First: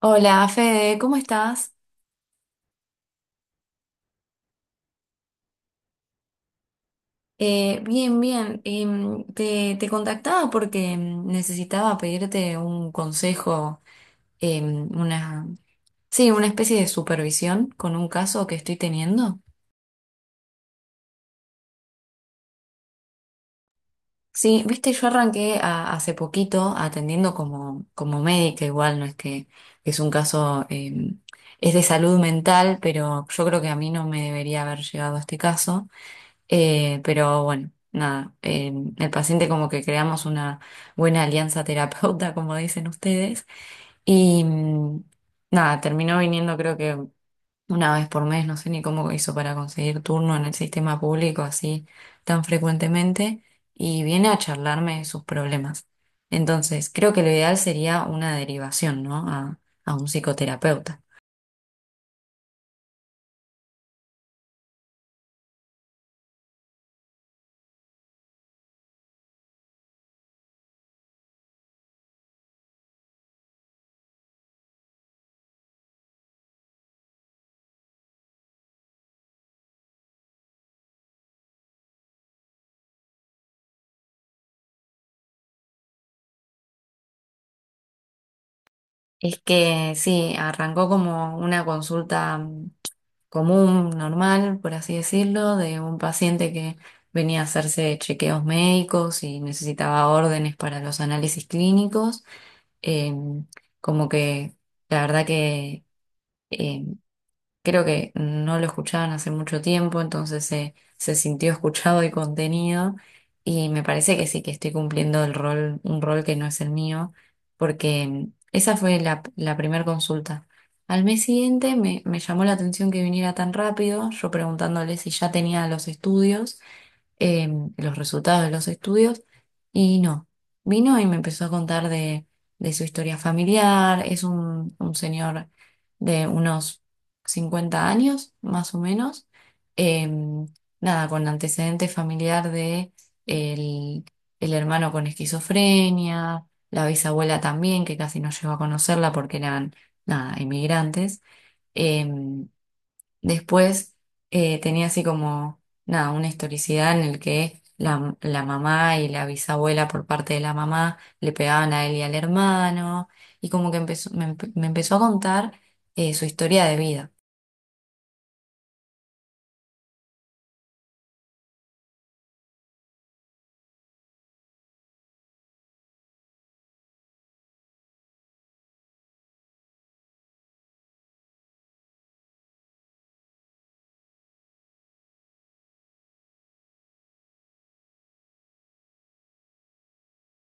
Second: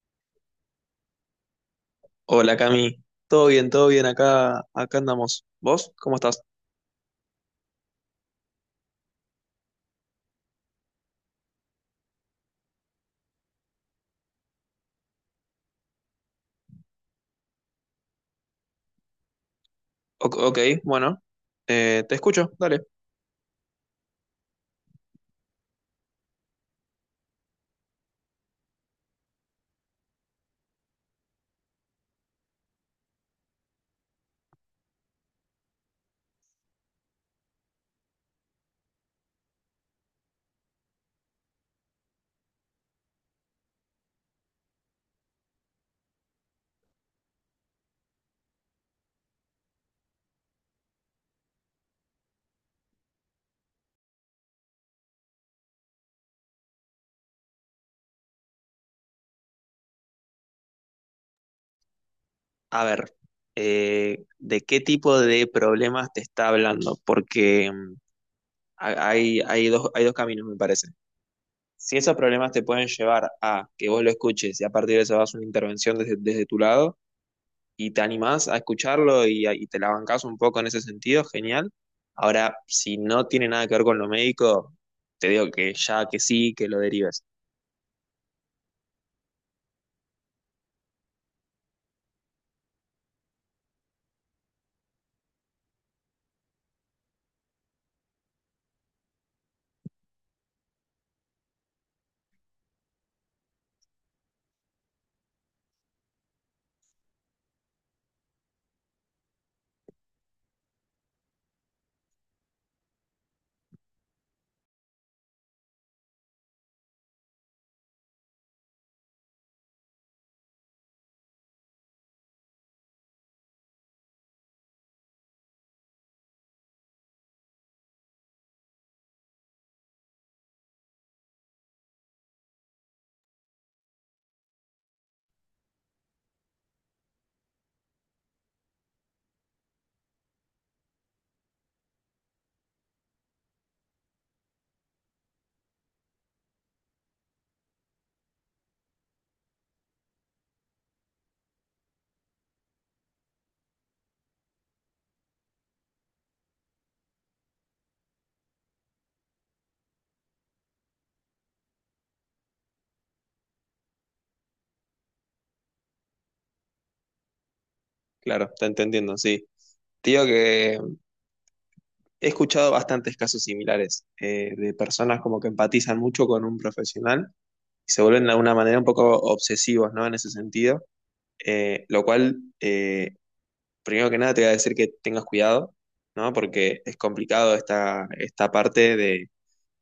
Hola, Fede, ¿cómo estás? Hola Cami, todo bien, acá, acá andamos. ¿Vos? ¿Cómo estás? Bien, bien. Te contactaba porque necesitaba pedirte un consejo, em, una, sí, una especie de supervisión con un caso que estoy teniendo. Ok, bueno, te escucho, dale. Sí, viste, yo hace poquito atendiendo como, como médica, igual no es que es un caso, es de salud mental, pero yo creo que a mí no me debería haber llegado a este caso. Pero bueno, nada, el paciente como que creamos una buena alianza terapeuta, como dicen ustedes, y nada, terminó viniendo creo que una vez por mes, no sé ni cómo hizo para conseguir turno en el sistema público así tan frecuentemente, y viene a charlarme de sus problemas. Entonces, creo que lo ideal sería una derivación, ¿no? A un psicoterapeuta. A ver, ¿de qué tipo de problemas te está hablando? Porque hay dos, hay dos caminos, me parece. Si esos problemas te pueden llevar a que vos lo escuches y a partir de eso hagas una intervención desde tu lado, y te animás a escucharlo y te la bancás un poco en ese sentido, genial. Ahora, si no tiene nada que ver con lo médico, te digo que ya que sí, que lo derives. Es que sí, arrancó como una consulta común, normal, por así decirlo, de un paciente que venía a hacerse chequeos médicos y necesitaba órdenes para los análisis clínicos. Eh, como que la verdad que eh, creo que no lo escuchaban hace mucho tiempo, entonces se sintió escuchado y contenido. Y me parece que sí, que estoy cumpliendo el rol, un rol que no es el mío, porque esa fue la primera consulta. Al mes siguiente me llamó la atención que viniera tan rápido, yo preguntándole si ya tenía los estudios, eh, los resultados de los estudios, y no, vino y me empezó a contar de su historia familiar, es un señor de unos 50 años más o menos, eh, nada, con antecedente familiar de el, el hermano con esquizofrenia, la bisabuela también, que casi no llegó a conocerla porque eran, nada, inmigrantes. Después, tenía así como, nada, una historicidad en el que la mamá y la bisabuela por parte de la mamá le pegaban a él y al hermano, y como que me empezó a contar su historia de vida. Claro, te entendiendo, sí. Te digo que he escuchado bastantes casos similares de personas como que empatizan mucho con un profesional y se vuelven de alguna manera un poco obsesivos, ¿no? En ese sentido. Eh, lo cual, eh, Primero que nada, te voy a decir que tengas cuidado, ¿no? Porque es complicado esta parte de.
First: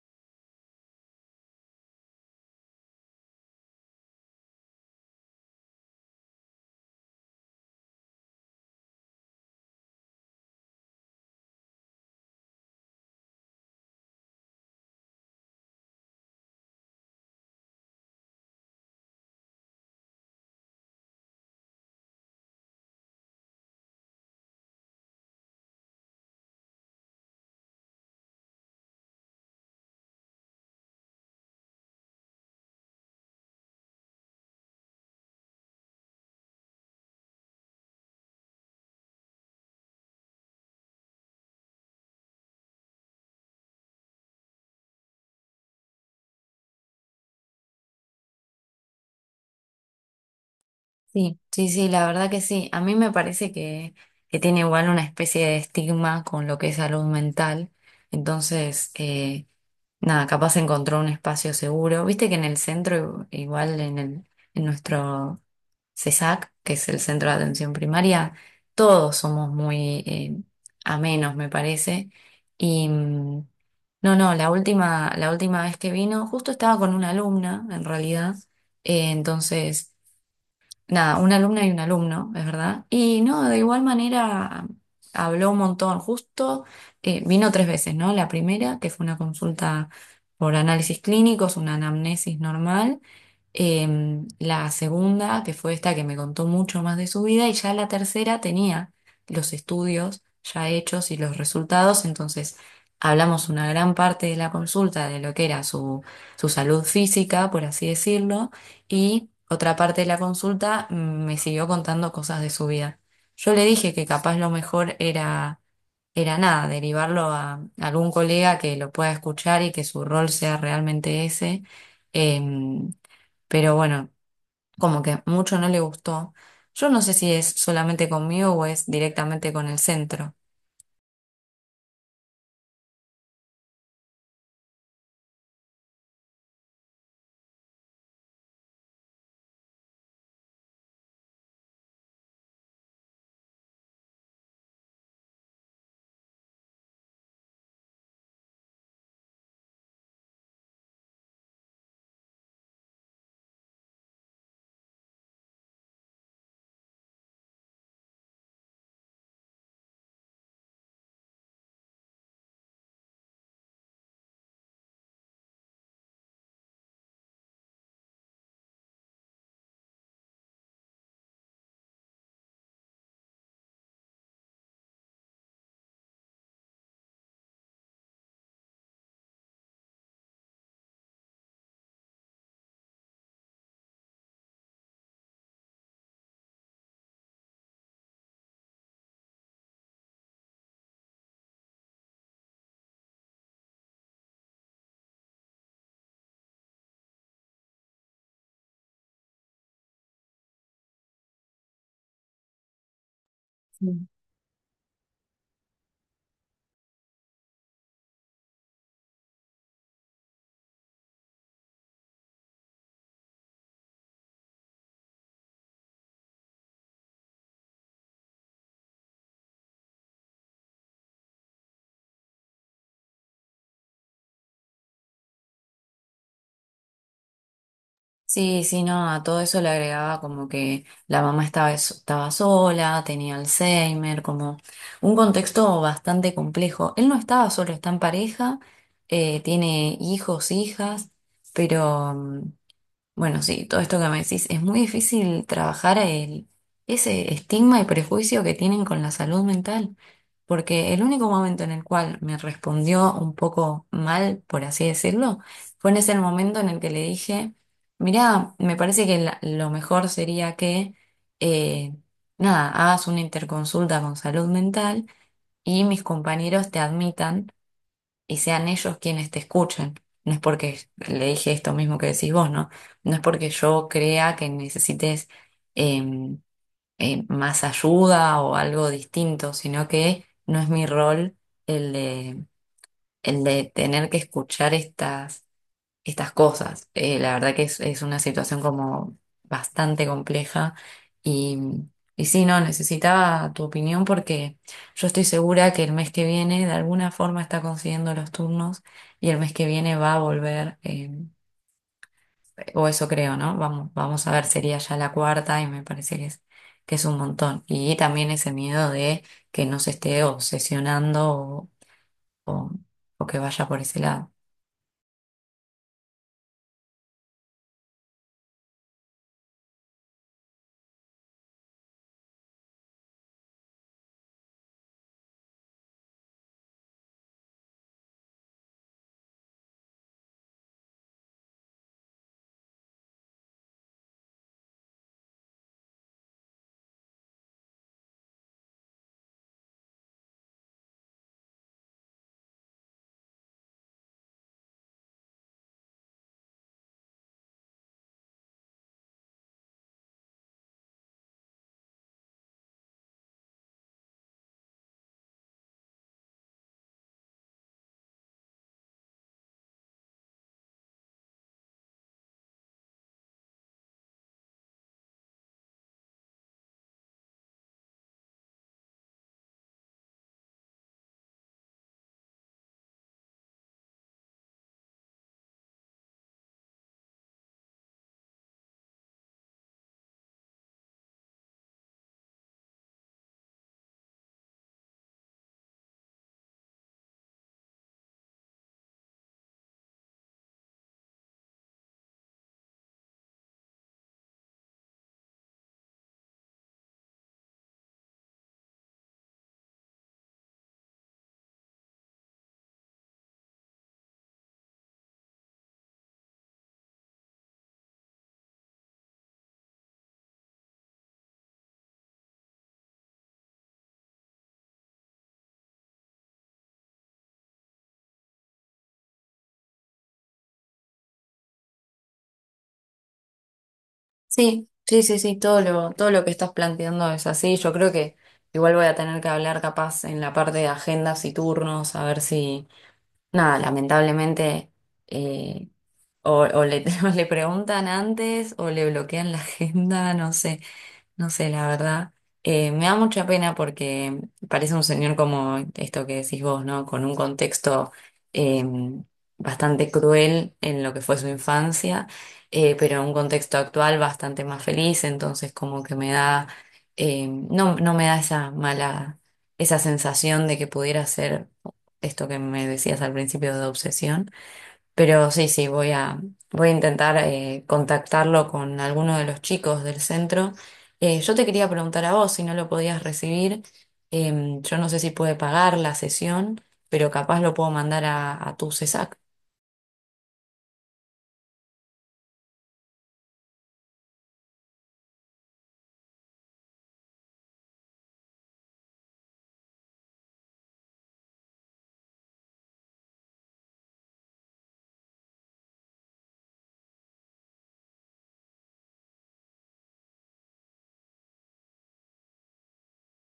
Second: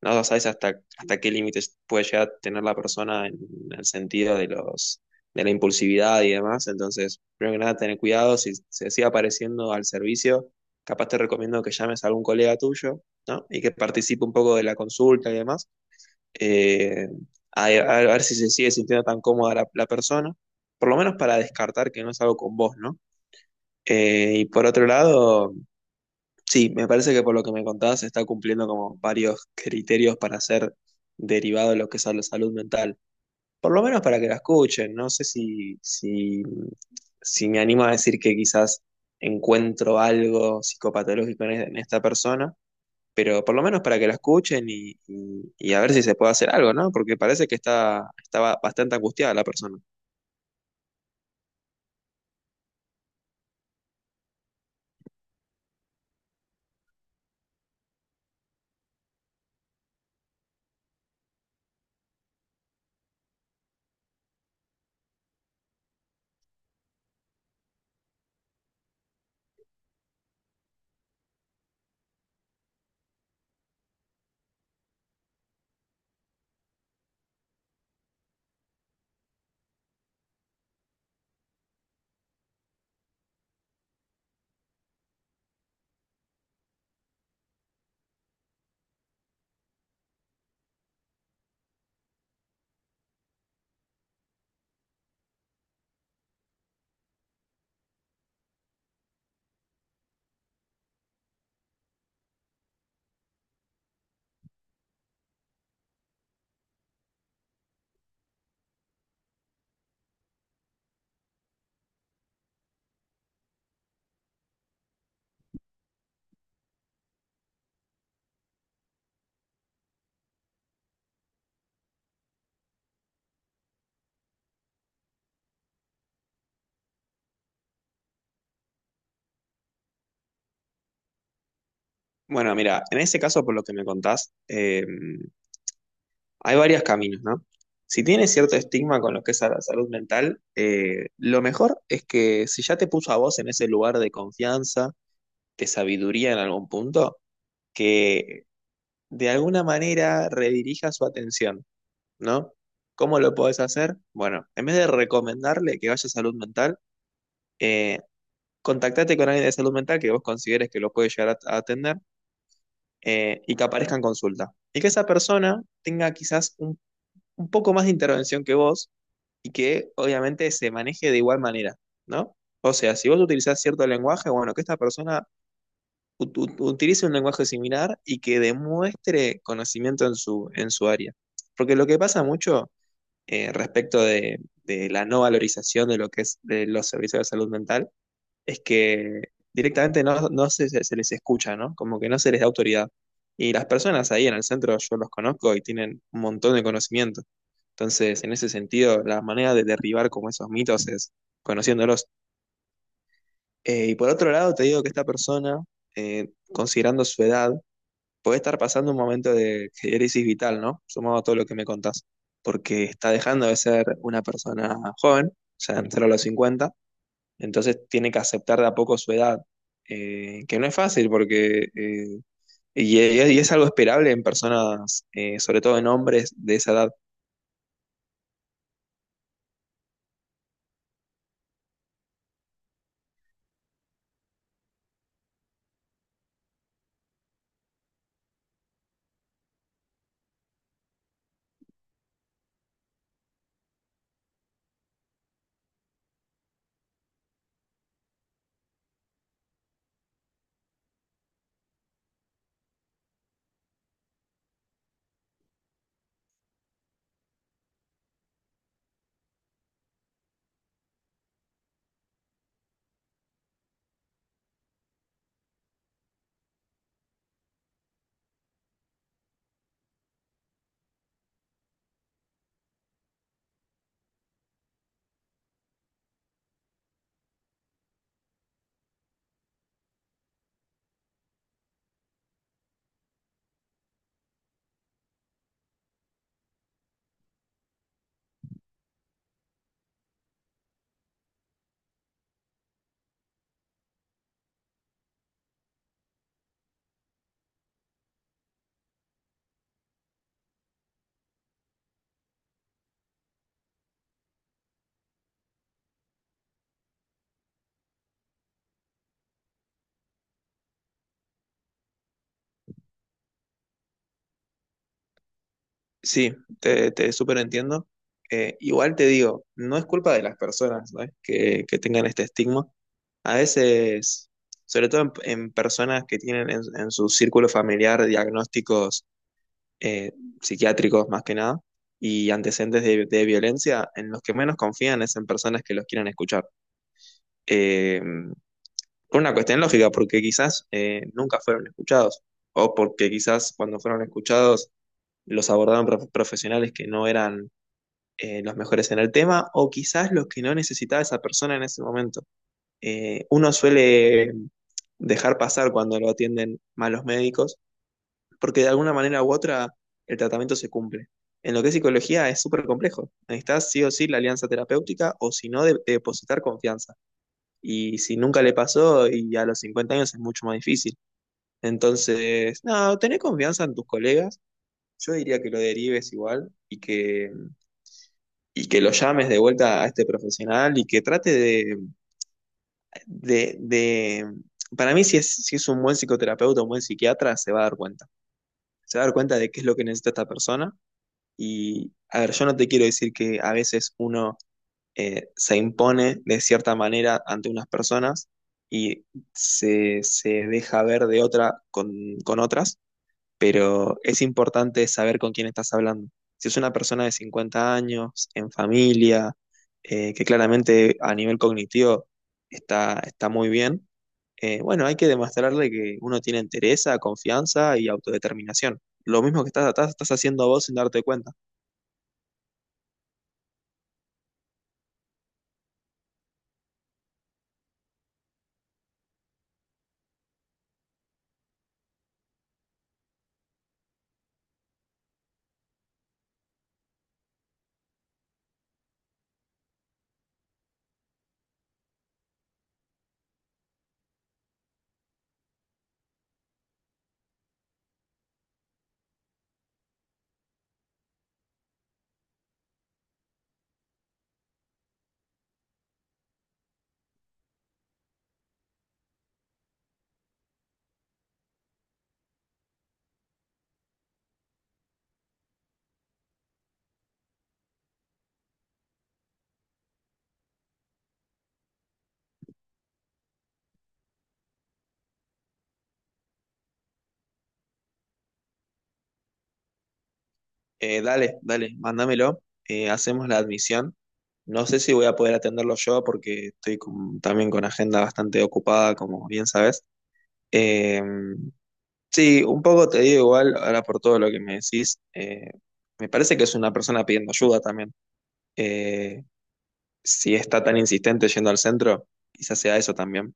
No, no sabes hasta qué límites puede llegar a tener la persona en el sentido de de la impulsividad y demás. Entonces, primero que nada, tener cuidado. Si se sigue apareciendo al servicio, capaz te recomiendo que llames a algún colega tuyo, ¿no? Y que participe un poco de la consulta y demás. Eh, a, a ver si se sigue sintiendo tan cómoda la persona. Por lo menos para descartar que no es algo con vos, ¿no? Y por otro lado. Sí, me parece que por lo que me contabas se está cumpliendo como varios criterios para ser derivado de lo que es la salud mental. Por lo menos para que la escuchen. No sé si, si, Si me animo a decir que quizás encuentro algo psicopatológico en esta persona, pero por lo menos para que la escuchen y a ver si se puede hacer algo, ¿no? Porque parece que estaba bastante angustiada la persona. Sí, sí, sí, la verdad que sí. A mí me parece que tiene igual una especie de estigma con lo que es salud mental. Entonces, nada, capaz encontró un espacio seguro. Viste que en el centro, igual en en nuestro CESAC, que es el Centro de Atención Primaria, todos somos muy amenos, me parece. Y no, no, la última vez que vino, justo estaba con una alumna, en realidad. Entonces nada, una alumna y un alumno, es verdad. Y no, de igual manera habló un montón, justo vino tres veces, ¿no? La primera, que fue una consulta por análisis clínicos, una anamnesis normal. La segunda, que fue esta que me contó mucho más de su vida, y ya la tercera tenía los estudios ya hechos y los resultados, entonces hablamos una gran parte de la consulta de lo que era su salud física, por así decirlo, y otra parte de la consulta, me siguió contando cosas de su vida. Yo le dije que capaz lo mejor era nada, derivarlo a algún colega que lo pueda escuchar y que su rol sea realmente ese. Em, pero bueno, como que mucho no le gustó. Yo no sé si es solamente conmigo o es directamente con el centro. Bueno, mira, en ese caso, por lo que me contás, hay varios caminos, ¿no? Si tienes cierto estigma con lo que es la salud mental, lo mejor es que si ya te puso a vos en ese lugar de confianza, de sabiduría en algún punto, que de alguna manera redirija su atención, ¿no? ¿Cómo lo podés hacer? Bueno, en vez de recomendarle que vaya a salud mental, eh, contactate con alguien de salud mental que vos consideres que lo puede llegar a atender y que aparezca en consulta. Y que esa persona tenga quizás un poco más de intervención que vos y que obviamente se maneje de igual manera, ¿no? O sea, si vos utilizás cierto lenguaje, bueno, que esta persona utilice un lenguaje similar y que demuestre conocimiento en su área. Porque lo que pasa mucho respecto de la no valorización de lo que es de los servicios de salud mental es que directamente no se, se se les escucha, ¿no? Como que no se les da autoridad. Y las personas ahí en el centro yo los conozco y tienen un montón de conocimiento. Entonces, en ese sentido, la manera de derribar como esos mitos es conociéndolos. Y por otro lado, te digo que esta persona, considerando su edad, puede estar pasando un momento de crisis vital, ¿no? Sumado a todo lo que me contás, porque está dejando de ser una persona joven, o sea, entrar a los cincuenta, entonces tiene que aceptar de a poco su edad, que no es fácil porque... y es algo esperable en personas, sobre todo en hombres de esa edad. Sí, sí, no, a todo eso le agregaba como que la mamá estaba sola, tenía Alzheimer, como un contexto bastante complejo. Él no estaba solo, está en pareja, tiene hijos, hijas, pero bueno, sí, todo esto que me decís, es muy difícil trabajar ese estigma y prejuicio que tienen con la salud mental, porque el único momento en el cual me respondió un poco mal, por así decirlo, fue en ese momento en el que le dije, mirá, me parece que lo mejor sería que, eh, nada, hagas una interconsulta con salud mental y mis compañeros te admitan y sean ellos quienes te escuchen. No es porque le dije esto mismo que decís vos, ¿no? No es porque yo crea que necesites em, más ayuda o algo distinto, sino que no es mi rol el de, el de tener que escuchar estas cosas. La verdad que es una situación como bastante compleja y, y sí, no, necesitaba tu opinión porque yo estoy segura que el mes que viene de alguna forma está consiguiendo los turnos y el mes que viene va a volver, o eso creo, ¿no? Vamos, vamos a ver, sería ya la cuarta y me parece que es un montón. Y también ese miedo de que no se esté obsesionando o, o o que vaya por ese lado. Sí, te súper entiendo. Igual te digo, no es culpa de las personas, ¿no? Que tengan este estigma. A veces, en personas que tienen en su círculo familiar diagnósticos eh, psiquiátricos más que nada y antecedentes de violencia, en los que menos confían es en personas que los quieran escuchar. Eh, por una cuestión lógica, porque quizás nunca fueron escuchados o porque quizás cuando fueron escuchados los abordaron profesionales que no eran los mejores en el tema o quizás los que no necesitaba esa persona en ese momento. Uno suele dejar pasar cuando lo atienden malos médicos porque de alguna manera u otra el tratamiento se cumple. En lo que es psicología es súper complejo. Necesitas sí o sí la alianza terapéutica o si no de depositar confianza. Y si nunca le pasó y a los 50 años es mucho más difícil. Entonces, no, tener confianza en tus colegas. Yo diría que lo derives igual y que lo llames de vuelta a este profesional y que trate de, de- para mí si es un buen psicoterapeuta, un buen psiquiatra, se va a dar cuenta. Se va a dar cuenta de qué es lo que necesita esta persona. Y, a ver, yo no te quiero decir que a veces uno se impone de cierta manera ante unas personas y se deja ver de otra con otras, pero es importante saber con quién estás hablando. Si es una persona de 50 años, en familia, que claramente a nivel cognitivo está muy bien, bueno, hay que demostrarle que uno tiene entereza, confianza y autodeterminación. Lo mismo que estás haciendo vos sin darte cuenta. Sí, sí, sí, sí, todo lo que estás planteando es así. Yo creo que igual voy a tener que hablar capaz en la parte de agendas y turnos, a ver si, nada, lamentablemente, eh, o le, o le preguntan antes o le bloquean la agenda, no sé. No sé, la verdad. Me da mucha pena porque parece un señor como esto que decís vos, ¿no? Con un contexto eh, bastante cruel en lo que fue su infancia, pero en un contexto actual bastante más feliz, entonces como que me da, no, no me da esa mala, esa sensación de que pudiera ser esto que me decías al principio de obsesión. Pero sí, sí, voy a intentar contactarlo con alguno de los chicos del centro. Yo te quería preguntar a vos si no lo podías recibir. Yo no sé si puede pagar la sesión, pero capaz lo puedo mandar a tu CESAC. Dale, dale, mándamelo, hacemos la admisión. No sé si voy a poder atenderlo yo porque estoy también con agenda bastante ocupada, como bien sabes. Eh, Sí, un poco te digo igual, ahora por todo lo que me decís, me parece que es una persona pidiendo ayuda también. Eh, si está tan insistente yendo al centro, quizás sea eso también.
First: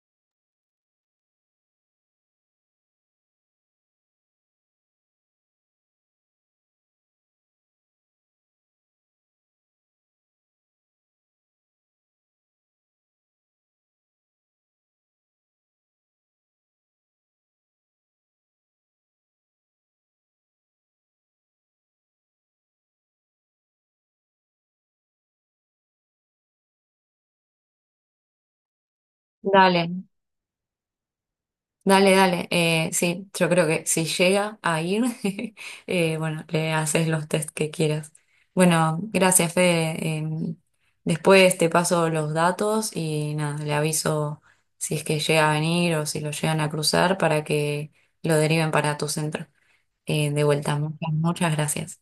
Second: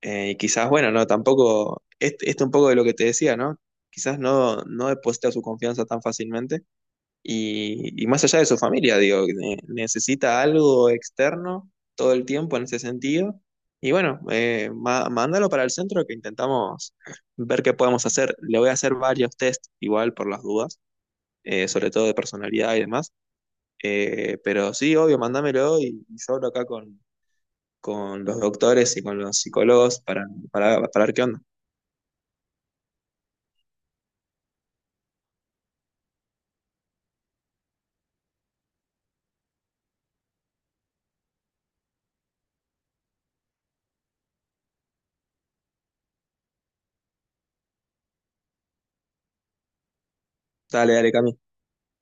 Y quizás, bueno, no, tampoco, esto un poco de lo que te decía, ¿no? Quizás no deposita su confianza tan fácilmente y más allá de su familia, digo, necesita algo externo todo el tiempo en ese sentido. Y bueno, mándalo para el centro que intentamos ver qué podemos hacer. Le voy a hacer varios test igual por las dudas, sobre todo de personalidad y demás. Pero sí, obvio, mándamelo y yo hablo acá con los doctores y con los Dale, psicólogos para ver qué onda. dale. Sí, yo creo que si llega a ir, bueno, le haces los test que quieras. Bueno, gracias, Fede. Después te paso los datos y nada, le aviso si es que llega a venir o si lo llegan a cruzar para que lo deriven para tu centro. De vuelta, Dale, dale, muchas, Cami. muchas gracias.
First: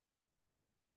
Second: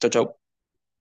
Chau, chau.